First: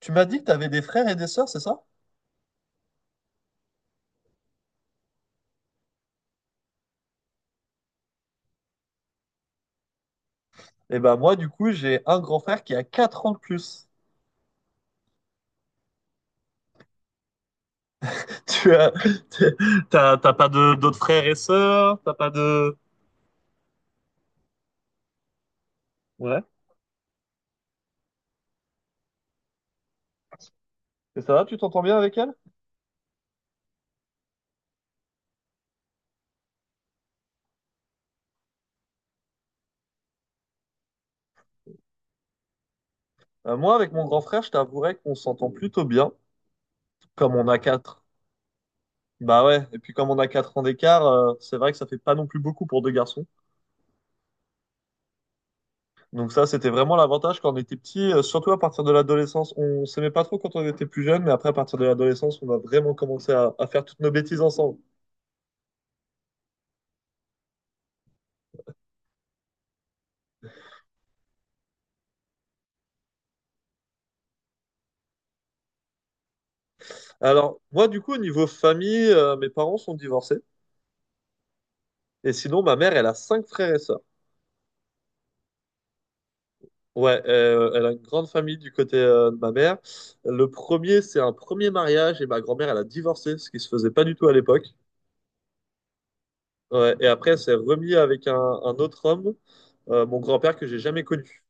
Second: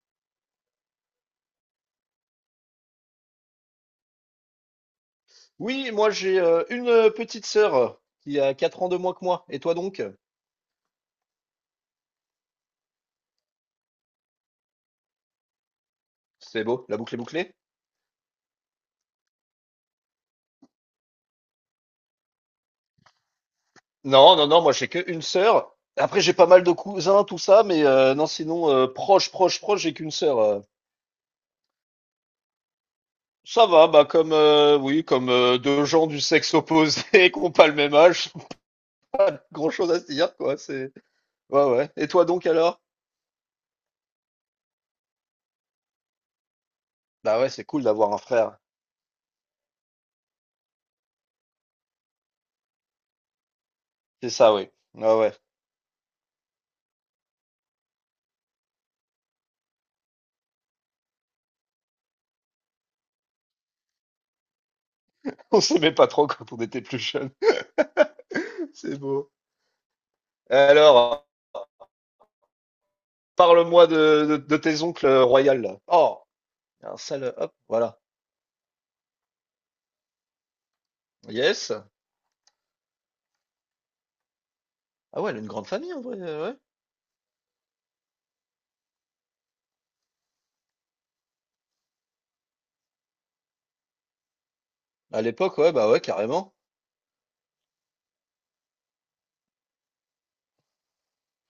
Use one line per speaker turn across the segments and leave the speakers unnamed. Tu m'as dit que tu avais des frères et des sœurs, c'est ça?
Oui, moi j'ai une petite sœur, qui a 4 ans de moins que moi. Et toi donc?
Eh ben moi, du coup, j'ai un grand frère qui a quatre ans de plus.
C'est beau, la boucle est bouclée?
Tu as, t'es- t'as pas de, d'autres frères et sœurs? T'as pas de...
Non, non, non, moi j'ai que une sœur. Après j'ai
Ouais.
pas mal de cousins, tout ça, mais non, sinon proche, proche, proche, j'ai qu'une sœur.
Et ça va, tu t'entends bien avec elle?
Ça va, bah comme oui, comme deux gens du sexe opposé qui ont pas le même âge, pas grand-chose à se dire quoi. C'est ouais, ouais. Et toi donc alors?
Moi, avec mon grand frère, je t'avouerais qu'on s'entend plutôt bien, comme
Bah
on
ouais,
a
c'est cool
4.
d'avoir un frère.
Bah ouais, et puis comme on a 4 ans d'écart, c'est vrai que ça fait pas non plus beaucoup pour deux garçons.
C'est ça, oui. Ouais, ouais.
Donc ça, c'était vraiment l'avantage quand on était petit, surtout à partir de l'adolescence. On s'aimait pas trop quand on était plus jeune, mais après, à partir de l'adolescence, on a vraiment commencé à faire toutes nos bêtises ensemble.
On s'aimait pas trop quand on était plus jeune. C'est beau. Alors. Parle-moi de tes oncles royales, là. Oh, un sale, hop,
Alors, moi,
voilà.
du coup, au niveau famille, mes parents sont divorcés.
Yes.
Et sinon, ma mère, elle a cinq frères et sœurs.
Ah ouais, elle a une grande famille, en vrai, ouais.
Ouais, elle a une grande famille du côté de ma mère. Le premier, c'est un premier mariage et ma grand-mère, elle a divorcé, ce qui se faisait pas du tout à l'époque.
À l'époque, ouais, bah ouais, carrément.
Ouais, et après, elle s'est remise avec un autre homme, mon grand-père que j'ai jamais connu.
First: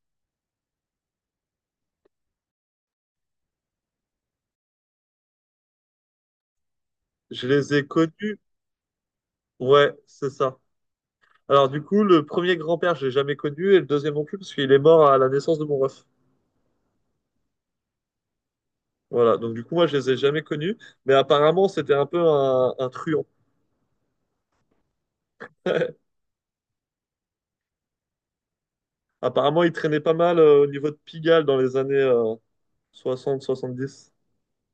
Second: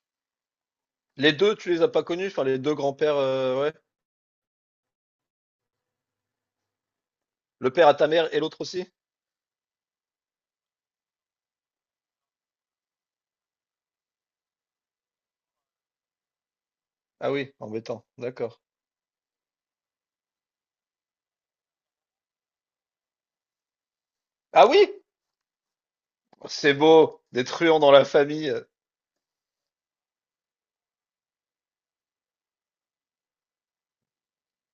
Les deux, tu les as pas connus, enfin, les deux grands-pères, ouais.
Je les
Le
ai
père à ta mère
connus.
et l'autre aussi?
Ouais, c'est ça. Alors, du coup, le premier grand-père, je l'ai jamais connu et le deuxième non plus parce qu'il est mort à la naissance de mon ref.
Ah oui, embêtant, d'accord.
Voilà, donc du coup, moi, je les ai jamais connus, mais apparemment, c'était un peu un truand.
Ah oui! C'est beau, des truands dans la famille.
Apparemment, il traînait pas mal au niveau de Pigalle dans les années 60-70.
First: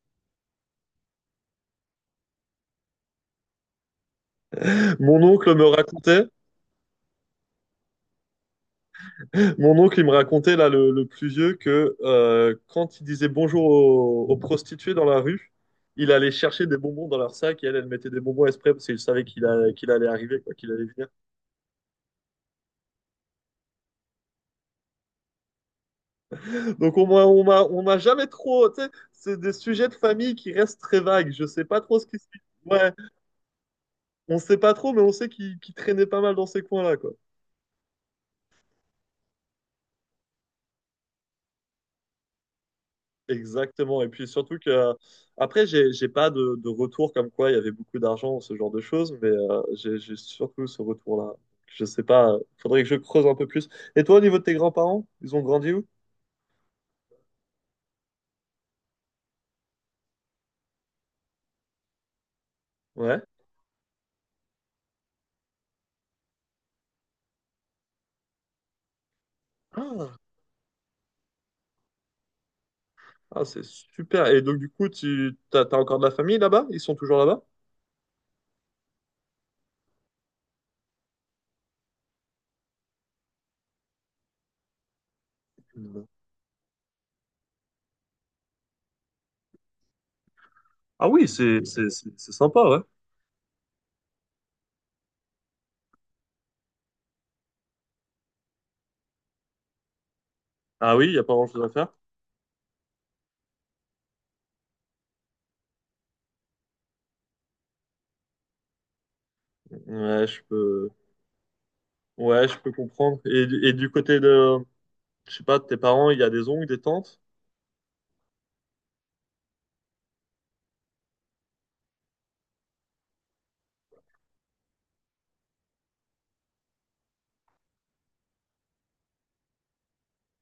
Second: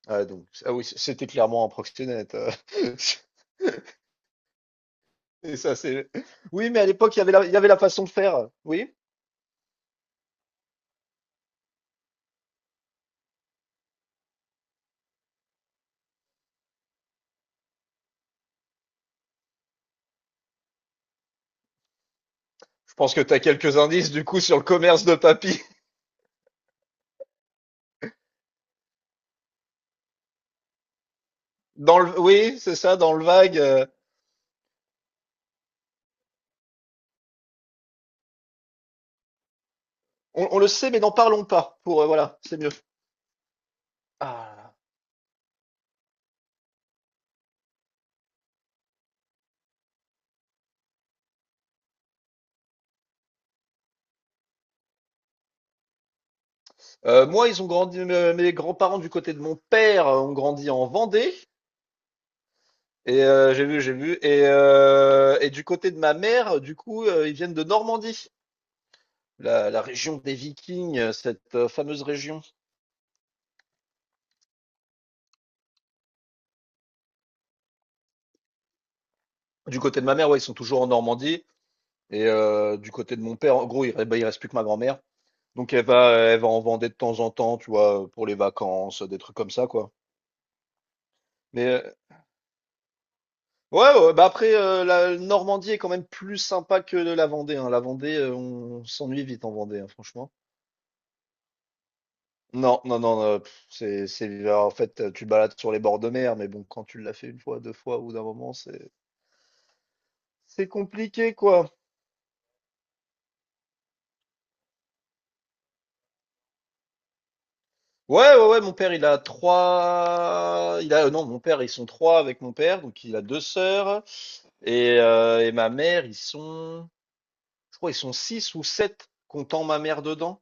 Ah, donc, ah oui, c'était clairement un proxénète.
Mon oncle
Et
me
ça, c'est.
racontait,
Oui, mais à l'époque, il y avait la façon de faire. Oui?
mon oncle, il me racontait, là, le plus vieux, que quand il disait bonjour aux prostituées dans la rue, il allait chercher des bonbons dans leur sac et elle, elle mettait des bonbons exprès parce qu'il savait qu'il allait arriver, quoi, qu'il allait venir.
Je pense que tu as quelques indices, du coup, sur le commerce de papy.
Donc, on m'a jamais trop, tu sais, c'est des sujets de famille qui restent très vagues. Je sais pas trop
Dans
ce qui
le,
se passe.
oui, c'est
Ouais.
ça, dans le vague.
On sait pas trop, mais on sait qu'il traînait pas mal dans ces coins-là, quoi.
On le sait, mais n'en parlons pas. Pour voilà, c'est mieux.
Exactement. Et puis surtout
Ah.
que, après, j'ai pas de, de retour comme quoi il y avait beaucoup d'argent, ou ce genre de choses, mais j'ai surtout ce retour-là. Je sais pas, faudrait que je creuse un peu plus. Et toi, au niveau de tes grands-parents, ils ont grandi où?
Moi, ils ont grandi. Mes grands-parents du côté de mon père ont grandi en Vendée.
Ouais.
Et j'ai vu. Et du côté de ma mère, du coup, ils viennent de Normandie, la région
Ah,
des Vikings, cette fameuse région.
ah, c'est super. Et donc, du coup, tu t'as, t'as encore de la famille là-bas? Ils sont toujours là-bas?
Du côté de ma mère, ouais, ils sont toujours en Normandie. Et du côté de mon père, en gros, bah, il reste plus que ma grand-mère. Donc elle
Non.
va, elle va en Vendée de temps en temps, tu vois, pour les vacances, des trucs comme ça, quoi.
Ah oui,
Mais euh,
c'est sympa, ouais.
Ouais, ouais, bah après, la Normandie est quand même plus sympa que la Vendée, hein. La Vendée, on s'ennuie vite en Vendée, hein, franchement.
Ah oui, il n'y a pas grand-chose à faire.
Non, non, non, pff, bah, en fait, tu te balades sur les bords de mer, mais bon, quand tu l'as fait une fois, deux fois, ou d'un moment, c'est,
Ouais, je
c'est
peux,
compliqué, quoi.
ouais, je peux comprendre. Et du côté de, je sais pas, tes parents, il y a des oncles, des tantes?
Ouais, ouais, ouais, mon père, il a trois, il a, non, mon père, ils sont trois avec mon père, donc il a deux sœurs, et ma mère, ils sont, je crois, ils sont six ou sept, comptant ma mère dedans.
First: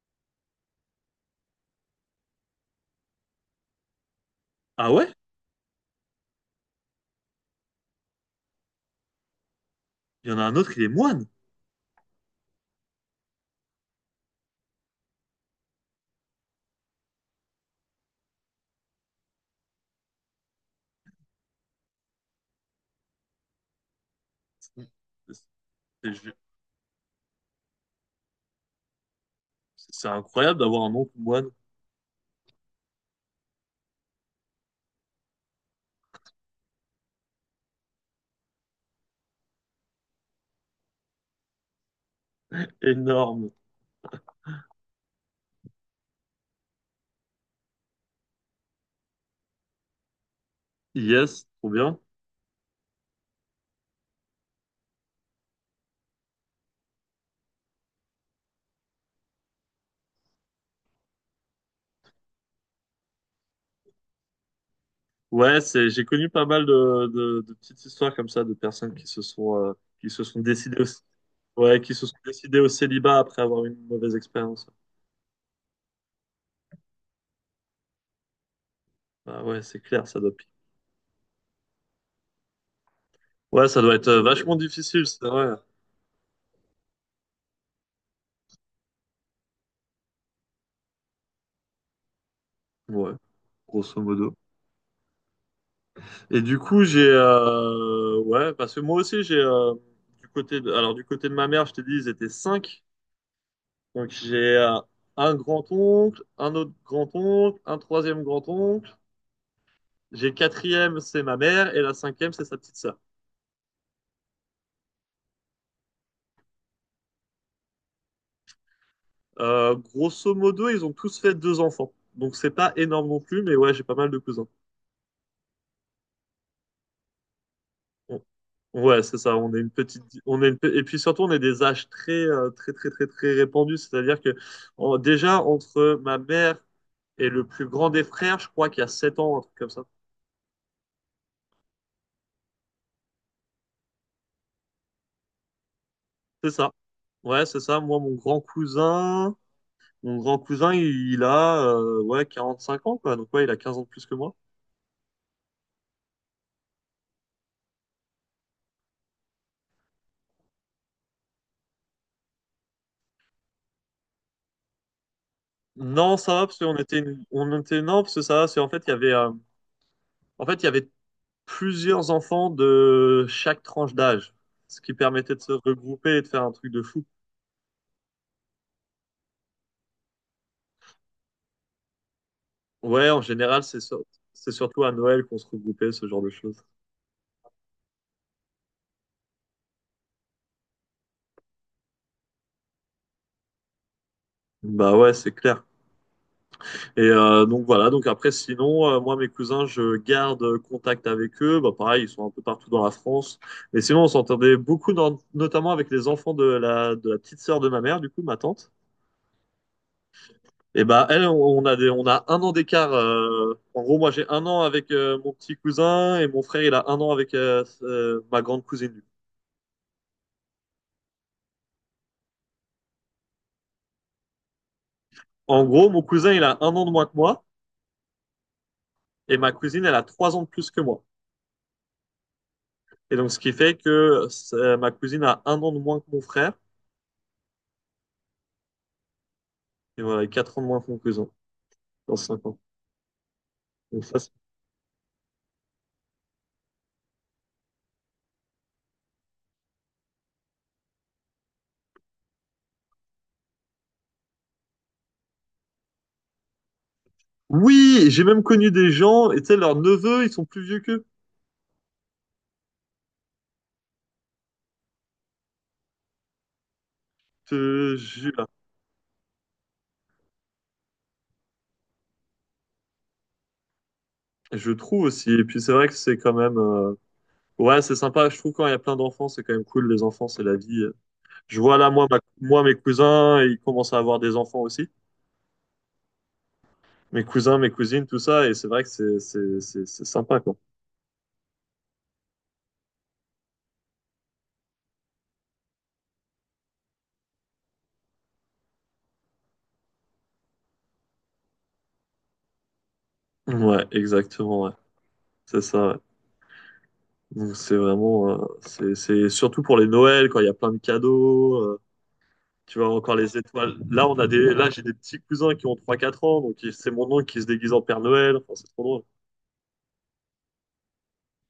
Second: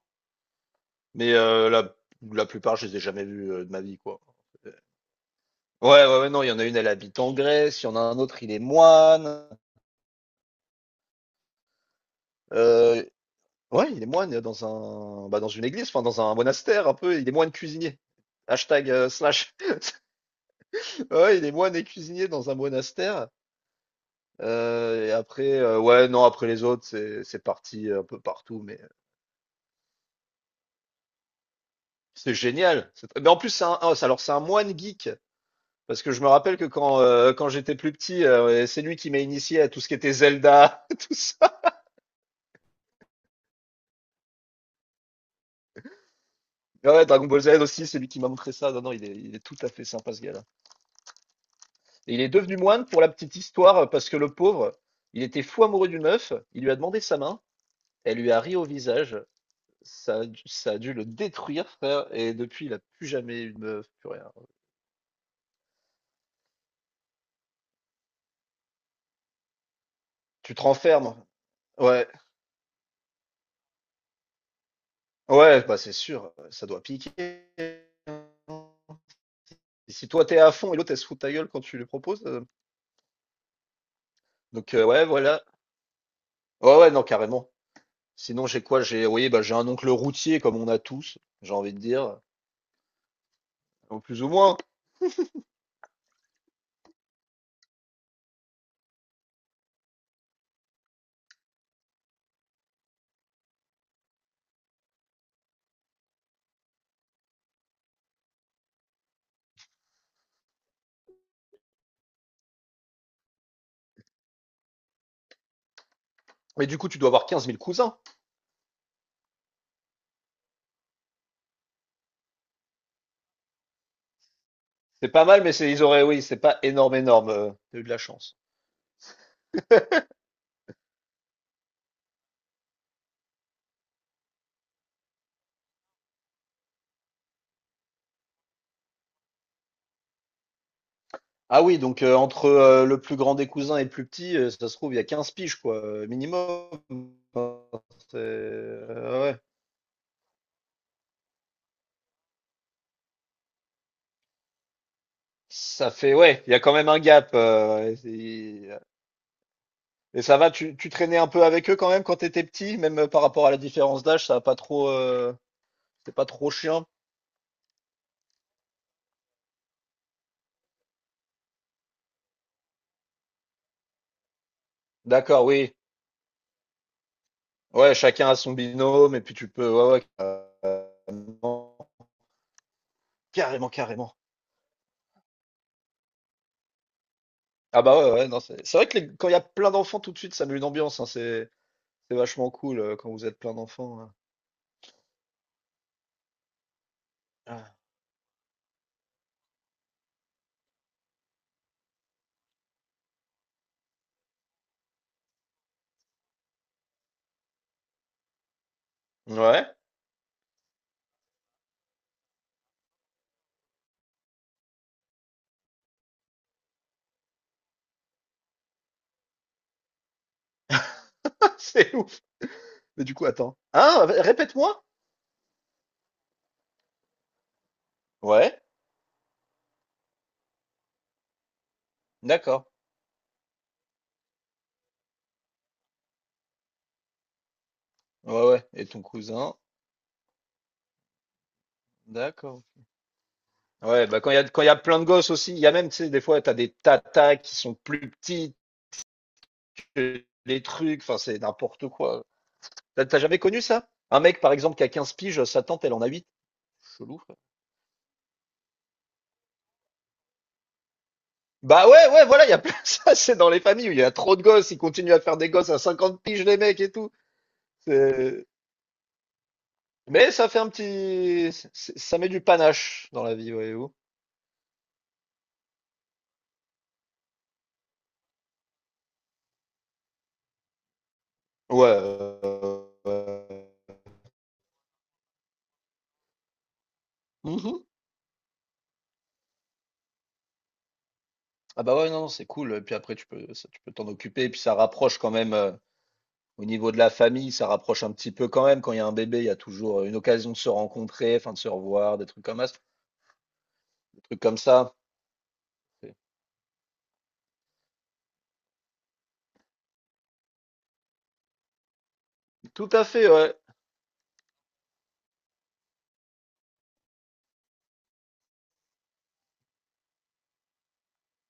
Mais la plupart, je les ai jamais vus de ma vie, quoi.
Ah ouais?
Ouais, ouais, ouais, non, il y en a une, elle habite en Grèce, il y en a un autre, il est moine.
Il y en a un autre, il est moine.
Euh, ouais, il est moine bah, dans une église, enfin dans un monastère un peu, il est moine cuisinier. Hashtag slash. Ouais, il est moine et cuisinier dans un monastère. Et après, ouais,
C'est
non,
c'est-
après les autres, c'est parti un peu partout, mais
c'est incroyable d'avoir un oncle moine
c'est génial. Mais en plus, c'est un, ah, c'est- alors c'est un moine geek. Parce que je me rappelle que quand j'étais plus petit, c'est lui qui m'a initié à tout ce qui était Zelda, tout ça.
énorme.
Mais ouais, Dragon Ball Z aussi, c'est lui qui m'a montré ça. Non, non, il est tout à fait sympa ce gars-là.
Yes, trop bien.
Et il est devenu moine pour la petite histoire, parce que le pauvre, il était fou amoureux d'une meuf, il lui a demandé sa main, elle lui a ri au visage, ça a dû le détruire, frère, et depuis, il a plus jamais eu de meuf, plus rien.
Ouais, c'est, j'ai connu pas mal de petites histoires comme ça, de personnes qui se sont
Tu te
décidées
renfermes.
au, ouais, qui se
Ouais,
sont décidées au célibat après avoir eu une mauvaise expérience.
ouais, bah c'est sûr, ça doit piquer.
Bah ouais, c'est
Et
clair,
si
ça
toi
doit
t'es
piquer.
à fond et l'autre elle se fout de ta gueule quand tu lui proposes,
Ouais, ça doit être vachement
Donc ouais,
difficile, c'est
voilà.
vrai.
Ouais, ouais, non, carrément. Sinon, j'ai quoi? J'ai Oui, bah, j'ai un oncle routier comme on a tous, j'ai envie de dire,
Ouais, grosso
ou plus ou
modo.
moins.
Et du coup, j'ai ouais, parce que moi aussi j'ai du côté de, alors du côté de ma mère, je t'ai dit, ils étaient cinq. Donc j'ai un grand-oncle, un autre grand-oncle, un troisième grand-oncle. J'ai quatrième, c'est ma mère, et la cinquième, c'est sa petite sœur.
Mais du coup, tu dois avoir 15 000 cousins.
Grosso modo, ils ont tous fait deux enfants. Donc c'est pas énorme non plus, mais ouais, j'ai pas mal de cousins.
C'est pas mal, mais c'est ils auraient oui, c'est pas énorme, énorme, tu eu de la
on-
chance.
Ouais, c'est ça. On est une et puis surtout on est des âges très, très répandus. C'est-à-dire que déjà entre ma mère et le plus grand des frères, je crois qu'il y a 7 ans, un truc comme ça.
Ah oui, donc entre, le plus grand des cousins et le plus petit, ça se trouve, il y a 15 piges quoi,
C'est
minimum.
ça. Ouais, c'est
Enfin,
ça. Moi,
c'est ouais, ouais.
mon grand cousin, il a ouais cinq ans quoi. Donc ouais, il a 15 ans de plus que moi.
Ça fait ouais, il y a quand même un gap. Et ça va, tu traînais un peu avec eux quand même quand t'étais petit, même par rapport à la différence d'âge, ça a pas trop, c'est
Non,
pas
ça va
trop
parce
chiant.
on était non parce que ça va. C'est en fait il y avait, en fait il y avait plusieurs enfants de chaque tranche d'âge, ce qui permettait de
D'accord,
se
oui.
regrouper et de faire un truc de fou.
Ouais, chacun a son binôme et puis tu peux, ouais, ouais, carrément,
Ouais, en général,
carrément, carrément.
c'est surtout à Noël qu'on se regroupait, ce genre de choses.
Ah bah ouais, ouais, non, c'est vrai que quand il y a plein d'enfants tout de suite, ça met une ambiance, hein, c'est vachement cool quand vous êtes plein d'enfants, hein.
Bah ouais, c'est clair. Et donc
Ah.
voilà, donc après, sinon, moi, mes cousins, je garde contact avec eux. Bah pareil, ils sont un peu partout dans la France. Mais sinon, on s'entendait beaucoup, notamment avec les enfants de la petite sœur de ma mère, du coup, ma tante.
Ouais,
Et bah elle, on a un an d'écart. En gros, moi j'ai un an avec mon petit cousin et mon frère il a un an avec ma grande cousine.
c'est ouf. Mais du coup, attends. Hein, répète-moi.
En gros, mon cousin il a un an de moins que moi
Ouais,
et ma cousine elle a trois ans de plus que moi.
d'accord.
Et donc ce qui fait que ma cousine a un an de moins que mon frère
Ouais, ouais. Et ton cousin,
et voilà, quatre ans de moins que mon cousin dans cinq ans.
d'accord.
Donc
Ouais,
ça,
bah quand
c'est-
il y a, quand il y a plein de gosses aussi, il y a même, tu sais, des fois, t'as des tatas qui sont plus petites que les trucs, enfin, c'est n'importe quoi. T'as jamais connu ça? Un mec, par exemple, qui a 15 piges, sa tante, elle en a 8. Chelou, frère.
oui, j'ai même connu des gens et tu sais leurs neveux ils sont plus vieux qu'eux.
Bah ouais, ouais, voilà, il y a plein ça, c'est dans les familles où il y a trop de gosses, ils continuent à faire des gosses à 50 piges, les mecs et tout.
Je, je,
C'est- Mais ça fait Ça met du panache dans la vie, voyez-vous.
je trouve aussi. Et puis c'est vrai que c'est quand même. Euh, ouais, c'est sympa. Je trouve quand il y a plein d'enfants, c'est quand même cool. Les enfants, c'est la vie. Je vois
Ouais.
là, moi, moi, mes cousins, ils commencent à avoir des enfants aussi. Mes cousins, mes
Mhm.
cousines, tout ça. Et c'est vrai que c'est sympa, quoi.
Ah bah ouais, non, c'est cool. Et puis après, ça, tu peux t'en occuper, et puis ça rapproche quand même. Au niveau de la famille, ça rapproche un petit peu quand même. Quand il y a un bébé, il y a toujours une occasion de se rencontrer, enfin de se revoir, des trucs comme ça,
Ouais,
des trucs comme
exactement, ouais.
ça.
C'est ça, ouais. Donc, c'est vraiment, c'est surtout pour les Noëls, quand il y a plein de cadeaux. Euh, tu
Tout
vois,
à
encore
fait,
les
ouais.
étoiles. Là, j'ai des petits cousins qui ont trois quatre ans. Donc, c'est mon oncle qui se déguise en Père Noël. Enfin, c'est trop drôle.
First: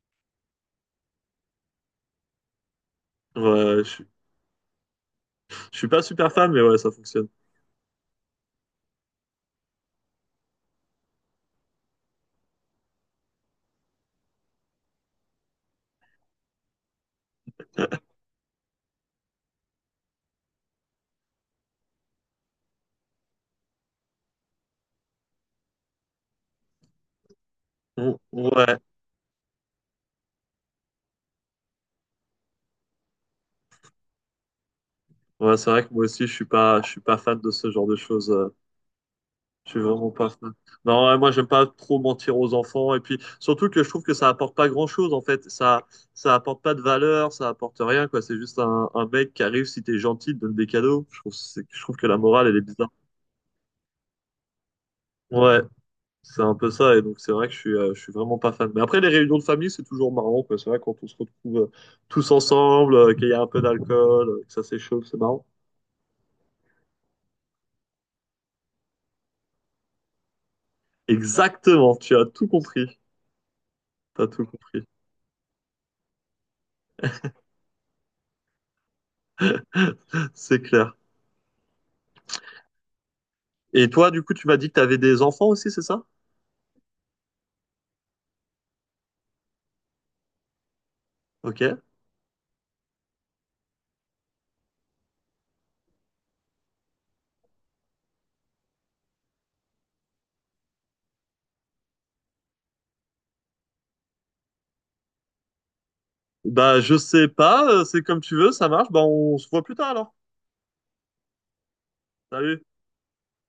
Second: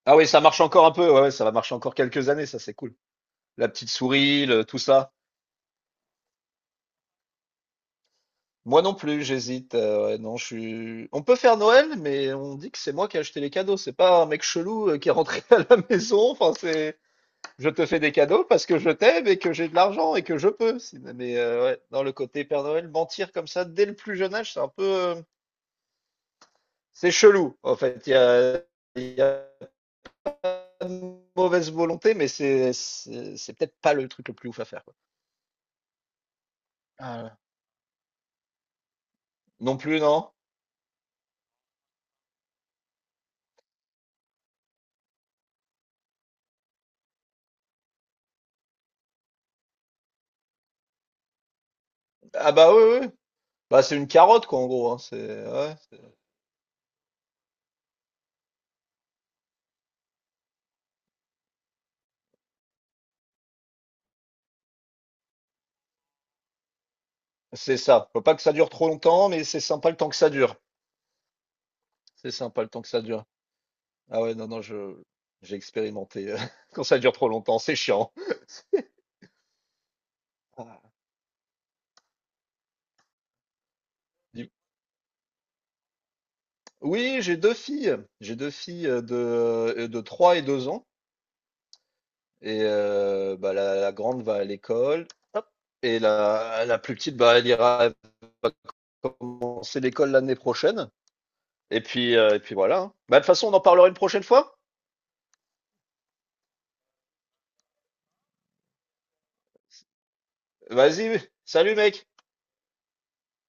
Ah oui, ça marche encore un peu. Ouais, ouais, ça va marcher encore quelques années, ça c'est cool.
Ouais,
La
ouais,
petite souris, tout ça.
je suis pas super fan, mais ouais, ça fonctionne.
Moi non plus, j'hésite. Ouais, non, je suis. On peut faire Noël, mais on dit que c'est moi qui ai acheté les cadeaux. C'est pas un mec chelou qui est rentré à la maison. Enfin, c'est. Je te fais des cadeaux parce que je t'aime et que j'ai de l'argent et que je peux. Mais ouais, dans le côté Père Noël, mentir comme ça dès le plus jeune âge, c'est un peu. C'est chelou, en fait. Il y a,
Ouais,
il y a pas de mauvaise volonté, mais c'est peut-être pas le truc le plus ouf à faire, quoi.
ouais, c'est vrai que moi aussi, je suis pas
Ah, ouais.
fan de ce genre de choses. Euh, je
Non
suis
plus,
vraiment pas
non?
fan. Non, ouais, moi, j'aime pas trop mentir aux enfants. Et puis, surtout que je trouve que ça apporte pas grand-chose, en fait. Ça apporte pas de valeur, ça apporte rien, quoi. C'est juste un mec qui arrive, si t'es gentil, te donne des cadeaux. Je trouve que la morale,
Ah
elle est
bah oui,
bizarre.
oui. Bah c'est une carotte, quoi, en gros, hein. C'est,
Ouais,
ouais, c'est
c'est un peu ça. Et donc, c'est vrai que je suis vraiment pas fan. Mais après, les réunions de famille, c'est toujours marrant, quoi. C'est vrai, quand on se retrouve tous ensemble, qu'il y a un peu d'alcool, que ça s'échauffe, c'est marrant.
c'est ça. Faut pas que ça dure trop longtemps, mais c'est sympa le temps que ça dure.
Exactement, tu as
C'est
tout
sympa le temps que
compris.
ça dure. Ah
T'as
ouais,
tout
non, non,
compris.
j'ai expérimenté. Quand ça dure trop longtemps, c'est chiant.
C'est clair.
Ah.
Et toi, du coup, tu
Dis-
m'as dit que tu avais des enfants aussi, c'est ça?
Oui, j'ai deux filles. J'ai deux filles de 3 et 2 ans.
Ok.
Et bah, la grande va à l'école, hop et la plus petite, bah, elle va commencer l'école l'année prochaine et puis voilà, hein. Bah, de toute façon, on en parlera une prochaine fois.
Bah, je sais pas, c'est comme tu veux, ça marche. Bah, on se voit plus tard alors.
Vas-y, salut mec!
Salut.